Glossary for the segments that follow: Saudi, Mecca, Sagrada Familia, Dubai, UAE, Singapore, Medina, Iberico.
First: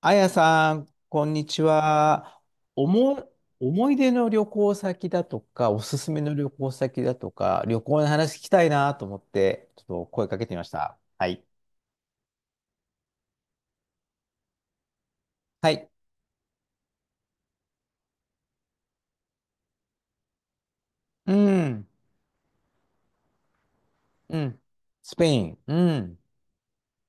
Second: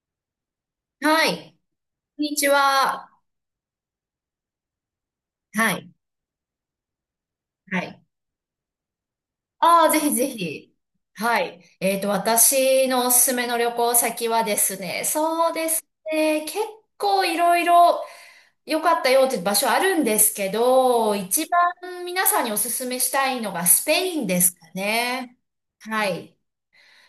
あやさん、こはんにい。ちこんには。ちおは。も、思い出の旅行先だとはか、おい。すすめの旅行先だとか、は旅行い。の話聞きたいなと思って、ちあょっあ、ぜとひぜ声かけてみましひ。た。ははい。い。私のおすすめの旅行先はですね、そうではすい。ね、結構いろいろ良かったよっていう場所あるんですけど、う一ん。番皆さんにおすすめしたいのがスペインうですん。かスペね。イン。うはん。い。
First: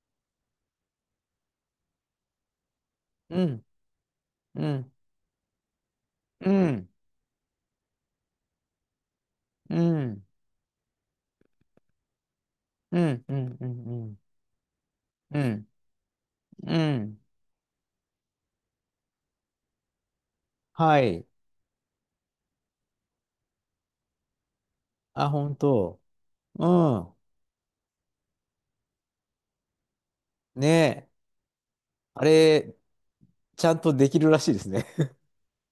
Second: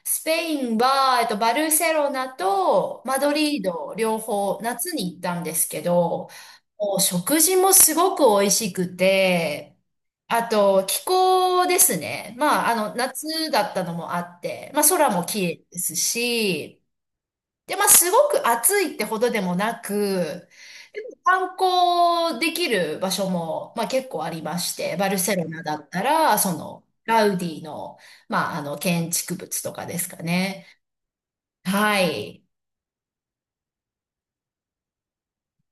スペインは、バルセロナとマドうリーん。ド両方う夏ん。に行ったんですけど、うん。もう食事もすごく美味しくて、うん。あと気候ですね。まあ、うん。夏うん。うだったのもん。あって、まあ空もう綺麗ん。ですうし、ん。で、まあ、すごく暑いってほどでもなく、はでもい。観光できる場所も、まあ、結構ありまして、バルあ、セロ本ナだった当。ら、うん。ガウディの、まあ、建築物とかですかね。ねえ。はあい。れ、ちゃんとできるらしいですね。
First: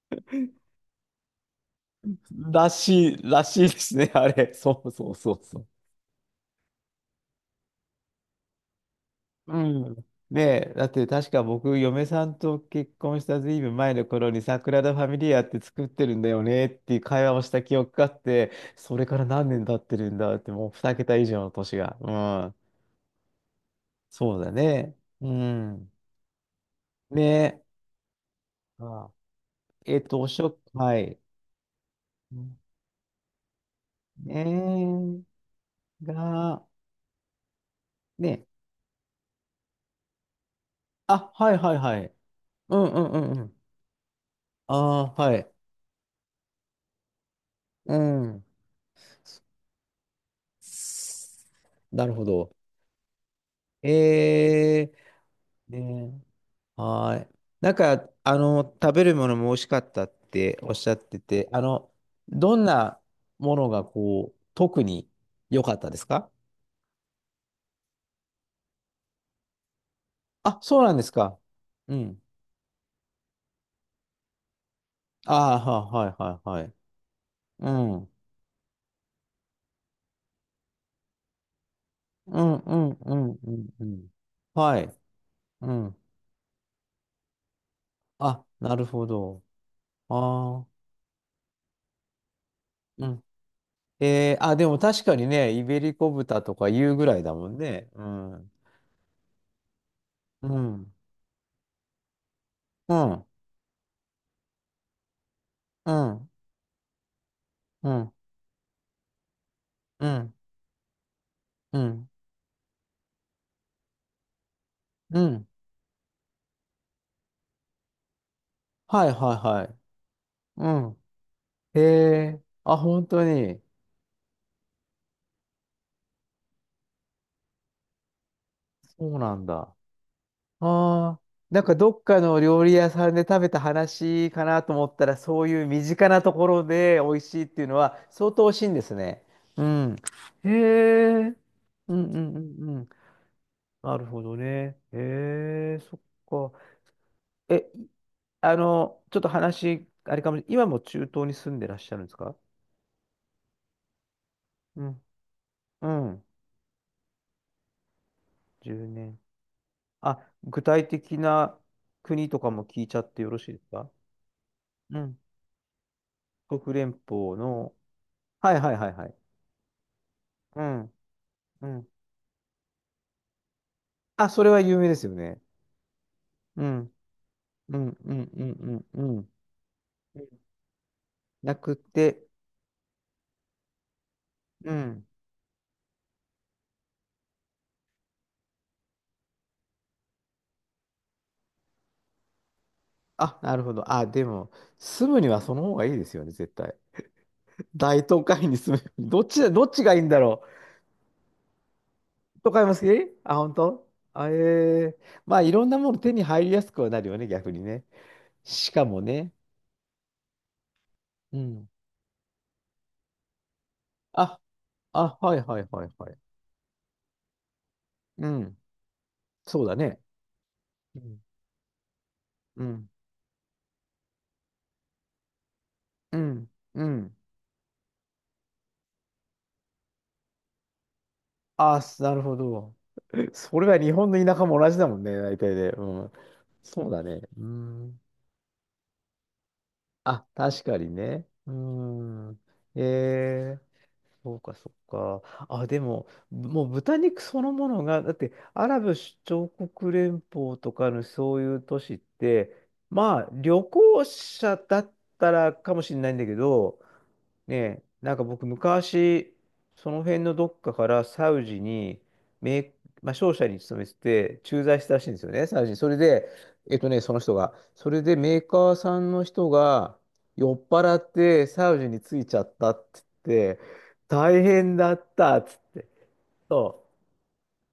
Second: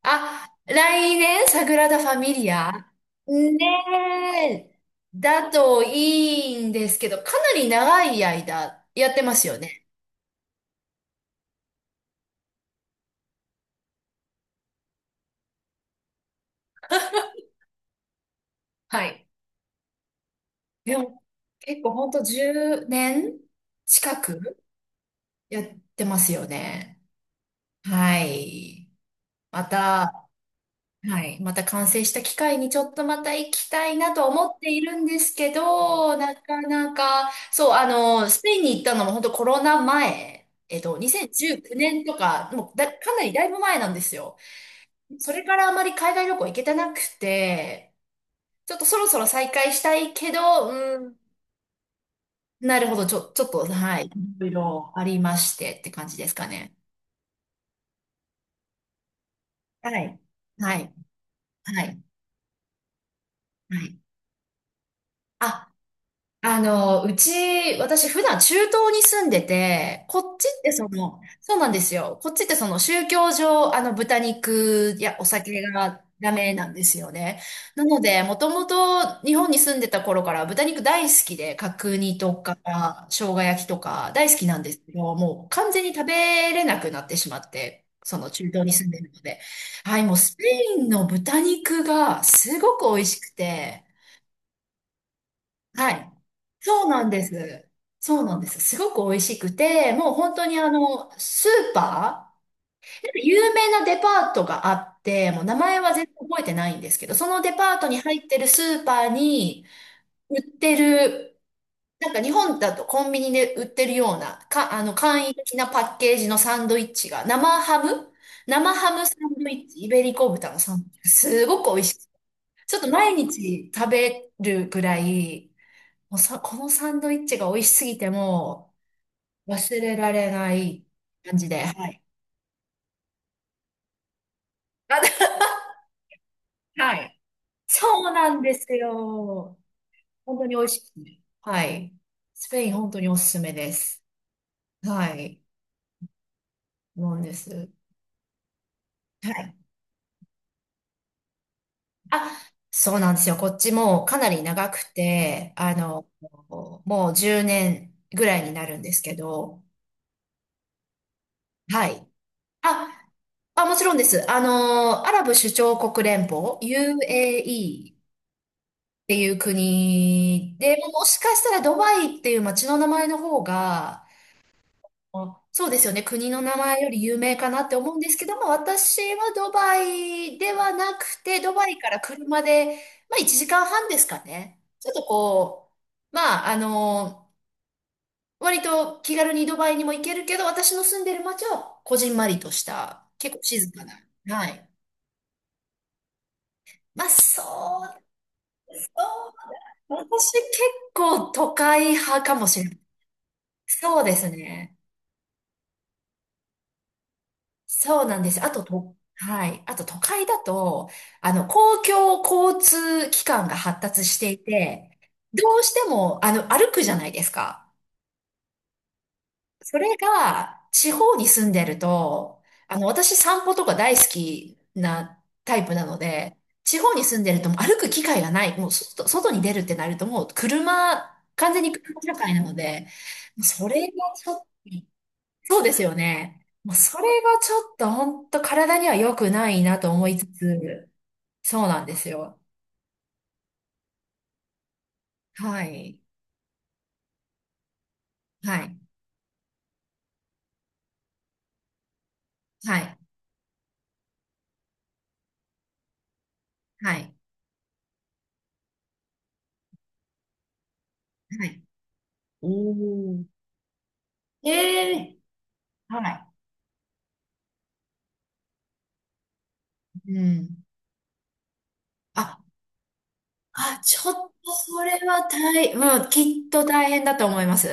あ、来年、サグラダ・ファミリらア。しい、らしねいですね、あれ。え、そうそうそうだそう。といいんですけど、かなり長い間やってますようね。ん。ねえ、だって確か僕、嫁さんと結婚したずいぶん前の頃に、サグラダ・ファミリアって作ってるんだよねっていう会話をした記憶があって、そはれからい。何年経ってるんだって、もう2で桁も、以上の年結構が。ほんうとん。10年近そうだくね。うやっん。てますよね。ねえ。はい。あ、まえっと、た、おしょ、はい。はい。また完成した機会にちょっとまた行きたいなとね思っているんでえ、すけど、なかが、なか、そう、ねスえ。ペインに行ったのも本当コロナ前、あ、はい2019はいは年い。とか、もううんだ、かうんうなりんうだいん。ぶ前なんですよ。ああ、そはれい。からあまり海外旅行行けてなくて、うん。ちょっとそろそろ再開したいけど、うん、なるほど。なるほど、ちょっと、はい。いろいえろありましー、てって感じね、ですかね。はーい。なんか、食べるものも美味しかっはたっい。ておっはしい。ゃってて、はい。どんなものはがい。こう、特に良あ、かったですか？あの、うち、私普段中東に住んでて、こっちあ、ってそうなんですか。そうなんですうよ。ん。こっちってその宗教上、豚肉やおあ酒あ、がはいはダいメはいなはんい。ですよね。うなのん。で、もともと日本に住んでた頃から豚肉大好きで、角煮とうか、んうんう生ん姜う焼きんとうん。か大好きなんですはけい。ど、もう完う全にん。食べれなくなってしまって、その中あ、東になる住んでほるので。ど。はい、もうスペああ。インの豚肉がすごく美う味しん。くて、えー、あ、でも確かにね、イベはリい。コ豚とかそう言うなぐんらでいだもんす。ね。うそうなんでん。す。すごく美味しくて、もう本当うにあん、の、スーパうー、ん、有名なデパートがあって、もう名前うは全然ん、覚えてないんですけど、そのデパートうにん、入ってるスーパーにうん、売ってる、うん、なんか日本だとコンビニで売ってるような、か、あの、う簡易ん。的なパッケージのサンドイッチが、生ハはムいサはンいドはイッい。チ、イベリコ豚のうサンドイッん。チ、すごく美へ味しい。え、ちあ、ょっと本毎当に。日食べるぐらい、もうさ、このサンドイッチが美味しすぎてもそうなんうだ。忘れられないああ、感じなで。んかはどい。っかの料理屋さんで食べた話かなと思 っあ、たら、そういう身近なところはで美い。味しいっていうのはそうな相ん当美で味しいすんですね。よ。うん。本当へに美味しいですね。え。はい。うんうんうスペインんうん。本当におすすめでなす。るほどね。へはい。え、そっか。なんです。え、ちょっとはい。話、あれかも、今も中東に住んでらっしゃるんですあ、か？そうなんですよ。こっちもうかなり長くうん。て、うん。もう10年ぐらいになるん10ですけ年。ど、あ、具体的なはい。国とかも聞いちゃあ、ってよろしいですもちか？ろんです。うアん。ラブ首長国連邦、国連邦の。UAE っはいはいはいはい。ていう国うで、ん。もしかしたらうドん。バイっていう街の名前の方が、あ、それは有名ですよね。あ、そうですよね、国の名う前よん。り有名かなってう思うんんでうすけんどうも、ん私うんうん。はドバイではなくて、ドなバくイからて、車で、まあ1時間半ですかね。うちょっとん。まあ割と気軽にドバイにも行けるけど、私の住んでる街はこじんまりとした、結あ、構なる静ほかど。な。あ、ではも、い。住むにはその方がいいですよね、絶対。まあ、そう、大都会に住そむ。どっちだ、どっちがう、いいんだ私ろ？結構都会派かもとし買いれなまい。すけあ、本当そうですあえね。ー、まあ、いろんなもの手に入りやすくはなるよね、逆にね。そうなんです。あと、しかもね。はい。あと、都会だと、うん。公共交通機関が発達していあ、て、あ、はどいはういしはていはい。も、歩くじゃないですか。うん。そうだそれね。が、地う方ん。に住んでると、うん。私散歩とか大好きなタイプなのうで、ん。地う方にん。住んでるともう歩く機会がない。もう外に出るってなるともう車、完全にあ、車社なる会ほなのど。で、それそはれ日本がのちょ田っ舎とも同じだもんね、大体そうで。ですようん。ね。もうそうそだれね。がうちょっとん。本当体には良くないなと思いあ、つ確かにつ、ね。うそうなんですん。よ。えーそうか、そうか。はあ、でい。も、ぶもう豚肉そのものが、だって、はアい。ラブ首長国連邦とかのそういう都市って、はい。まあ、旅行者だったらかもしれないんだけど、はい。ねえ、なんか僕昔、その辺のどっかからサウはジい。に、名まあ、商社に勤めてて、駐在しえたらしいんえ、ですよね、サウジに。それはで、い。その人が。それでメーカーさんの人がうん。酔っ払ってサウジに着いちあ、ゃったって言って、ちょっ大と変それだっはたっつっ大、て。うん、きっとそ大う変だと思います。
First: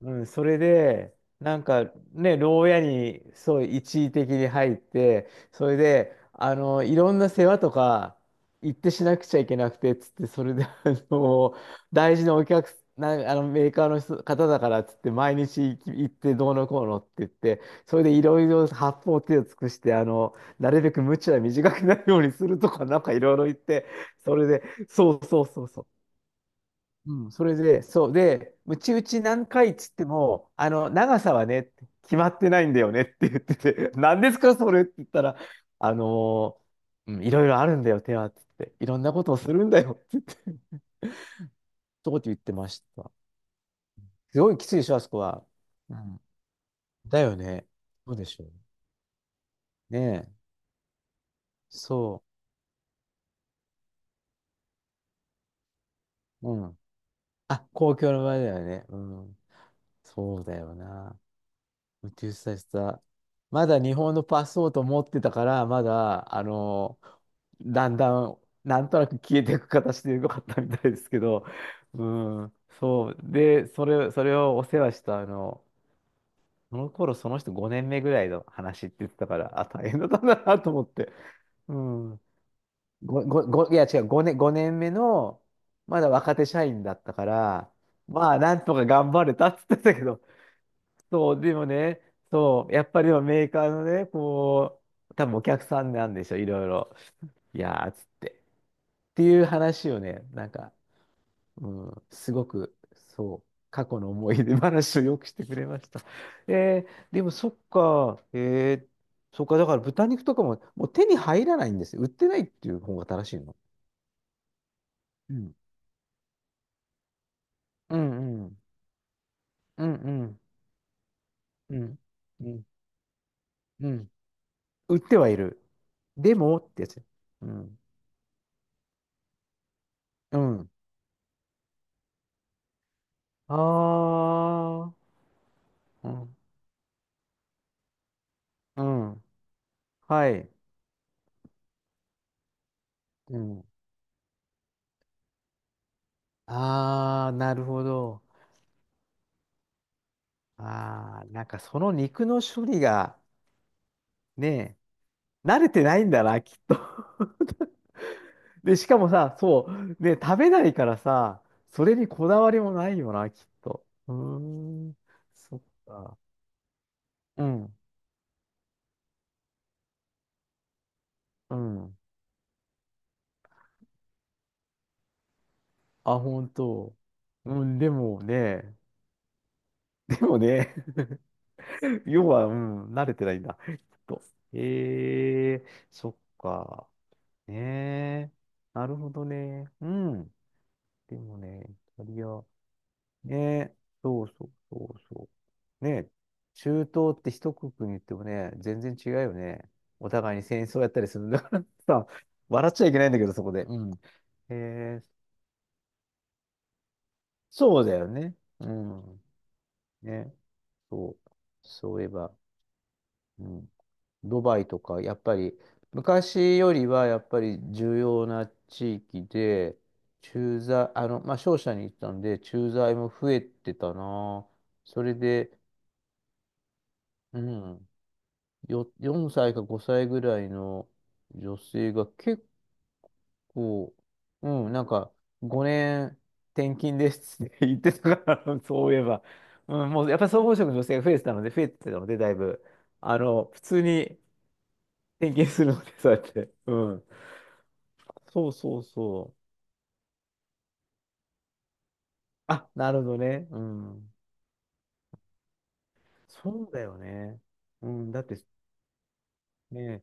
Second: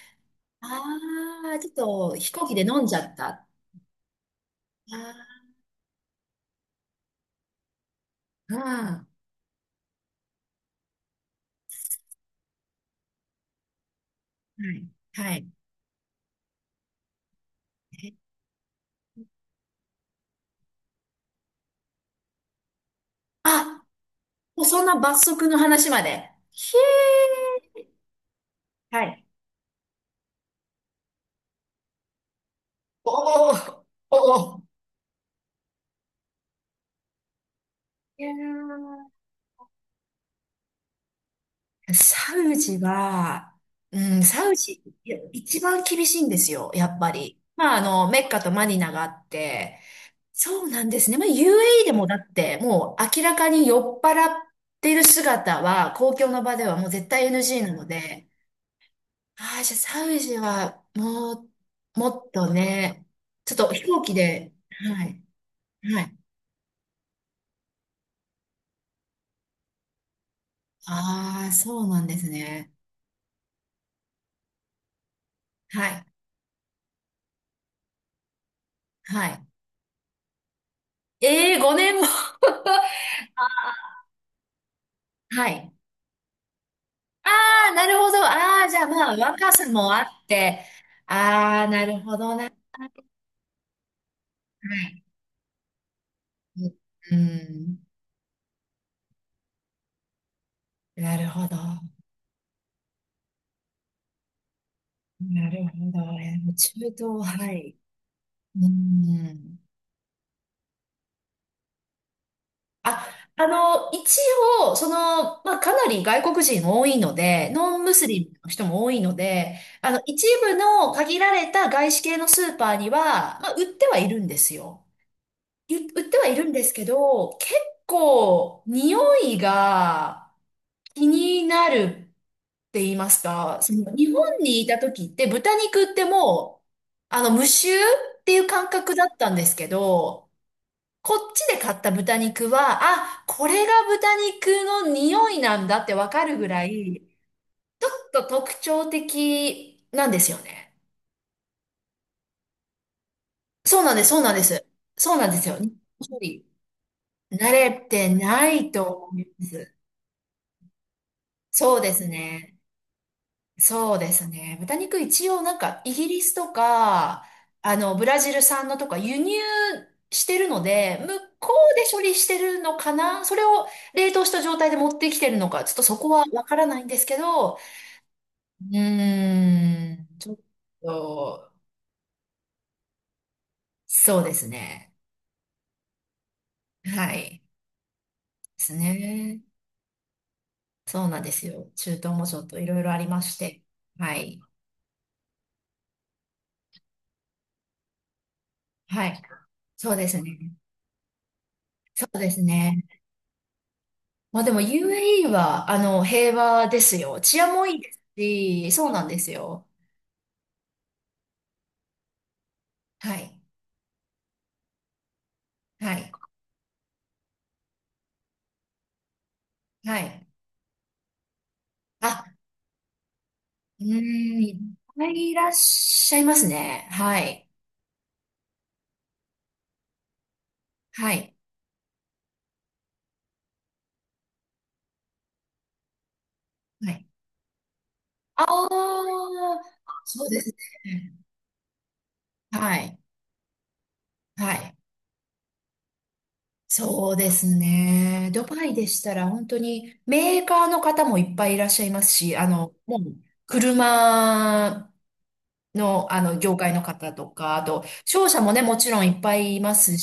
うん、それあで、なあ、んちょっかと飛ね、行機で牢飲屋んじゃっにた。あそう一時的に入って、それで、いろんな世話とか行ってしあ、なくちゃいけなくて、つって、それで、の、大事なお客な、メーカーの人方だうからっん。つって、は毎い。日行き行ってどうのこうのって言って、はそれでい。いろいろ八方手を尽くして、なるべく鞭は短くなるようにするとか、なんかいろいろ言っあ、て、それで、もうそんなそ罰うそう則のそうそう。話まで。ひうん、それで、えそう。で、うちー。打はちい。何回っつっても、長さはね、決まってないんだよねっおて言ってお、て、何ですか、おお。それって言ったら、あのうん、いろいろあるんだよ、手いはやって言って、いろんー、なことをするんだよって言って、そうってサ言ってウまジした。は、うん、すサごウいきついジ、でしょ、あそいやこは。一番う厳しん。いんですよ、やっぱだより。ね。まあ、そうメでッしカょとう。マニナがあって、ねえ。そうなんですね。まあ、UAE でそもだって、もう明らかに酔っ払ってる姿は、公共のう。場でうはん。もう絶対 あ、NG なの公共ので、場合だよね。うん。ああ、じゃあサウジそうだよは、な。もう、も宇っ宙スとタスタ。ね、ちょっまとだ飛日行本機のパで、スポート持はってい、たから、まはい。だ、だんだん、なんとなく消えていく形でよかったみたいですけど、ああ、そうなうんですん、ね。そう。で、それ、それをお世話した、はい、その頃、その人5年目ぐらいの話って言ってはたかい。ら、あ、大変だったんだなと思って。ええー、う5年も。ん。ご、ご、ご、いや、違う、5年、5年目の、はい。まだ若手社員だったかあら、あ、なるほど。まあ、なあんあ、とじゃかあま頑あ、張れた若ってさ言ってもたあけど、って。そう、であもあ、なるね、ほどな。はそう、やっぱりでもメーカーのね、こい。う、多分お客さんなんでしょ、いろいろ。ういん。やー、つって。っていう話をね、なんか、なるほど。うん、すごく、そう、過去の思い出話をよくしてなくるれほましど。た。中えー、でも東、そはっい。か、うえー、そっか、ん。だから豚肉とかも、もう手に入らないんですよ。売ってないっていう方があ、正しいの。一応、うん。まあ、かなり外国人多いので、ノンムうスリムんうのん。人も多いので、うんう一ん部の限られたう外ん。資系のうスーんパーには、まあ、売ってうはいん。るんですよ。売ってはいる。売ってはいでるんもでっすてけやつ。ど、う結ん。構、匂いが、うん。気になるって言いますか、その日本にいたあ時って豚肉ってあ、うん、もう、無臭っていう感う覚だっん、たんですけはど、い、こっちで買った豚肉は、あ、うこん。れが豚肉の匂いなんだってわかるぐらい、ああ、なるほちょっど。と特徴的なんですよね。ああ、なんかその肉の処理が、そうなんです、そうなんです。ね、そうなんですよ。慣れ日てないん本だな、人きっと。慣れてないで、としかも思いさ、まそす。う、ね、食べないからさ、そうそでれすにこだわね。りもないよな、きっと。そうでうすーね。豚ん、肉一応なそんっかイギか。リスとか、うん、ブラジル産のとか輸入してるので、向こううでん。処理してるのかな、それを冷凍した状態で持ってきてるのか、ちょっとそこあ、はわ本からないんで当。すけど、ううん、でもね、ーん、でちょっもね と、要は、うん、慣れてないんだ。きっそと。うですね。ええそっか。はい。でねえ。すなるほどね。ね。うん。そうでなんでもすね、よ。イ中タ東リもア。ちょっといろいろありまねして。え。はそうい。そうそうそう。ねえ。中東って一国に言ってもね、全然は違うい。よね。そうでおす互いにね。戦争やったりするんだからそさ、うです笑っちゃね。いけないんだけど、そこで。うん。まあでも ええ UAE は、平和ですよ。治安もいいそうでだすよね。うし、そうなんでん。すよ。ね。そう。そういえば。はい。うん、ドバイとか、やっぱりはい。昔よりはやっぱり重要な地域で、はい。駐在、まあ、商社に行ったんあ、で、駐在も増えてうーたん、な。いっそぱれいいらで、っしゃいますね。はうい。ん、よ、4歳か5歳ぐらいのはい。女性が結構、うん、なんか5年転は勤い。ですって言ってたかあら、そういえあ、ば。うん、もうやっそぱうりで総す合職の女性が増ね。えてたので、増えてたので、だいぶ。はい。普通にはい。点検するので、そうやって。うん。そうですね。ドそうバイそうでしたらそ本う。当にメーカーの方もいっぱいいらっしゃいますし、あ、なもるほうどね。うん。車の、業そう界だのよ方とね。か、あと、うん。だっ商て社もね、もちろんいっぱいいますね、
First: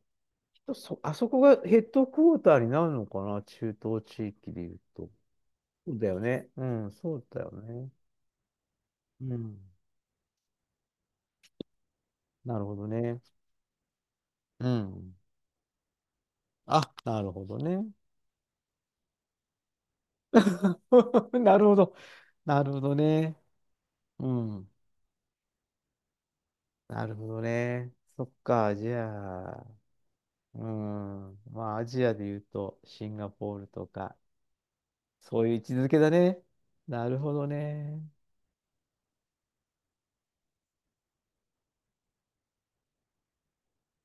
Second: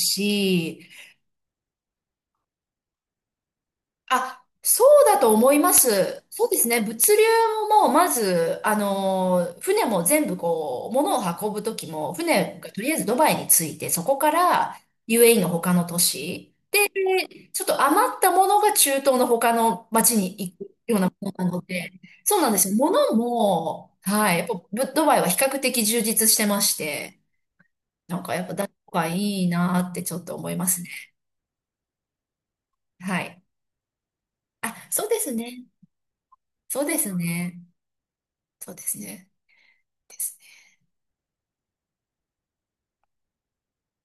人そ、あそこがヘッドクォーターになるのかな、中東地あ、域で言うそうと。だと思いまそうだよす。そね。うでうすね。ん、そ物流うだよも、ね。まず、うん。船も全部物を運ぶときも、な船るがほとどりあえずドね。バイに着いて、そこかうら ん。UAE の他の都市、あ、なるほどちょっとね。余ったものが中東の他の町に行くようなも のななのるほで、ど。そうなんでなするよ。ほど物ね。も、うはい、やっぱん。ドバイは比較的充実してましなるて、ほどね。なんそっかやっぱ誰かか、じがいゃいあ。なーってちょっと思いうますね。ん。まあ、アジアで言うと、シンはガい。ポールとか、あ、そうですそういう位ね。置づけだね。そうでなするほどね。ね。そうですね。です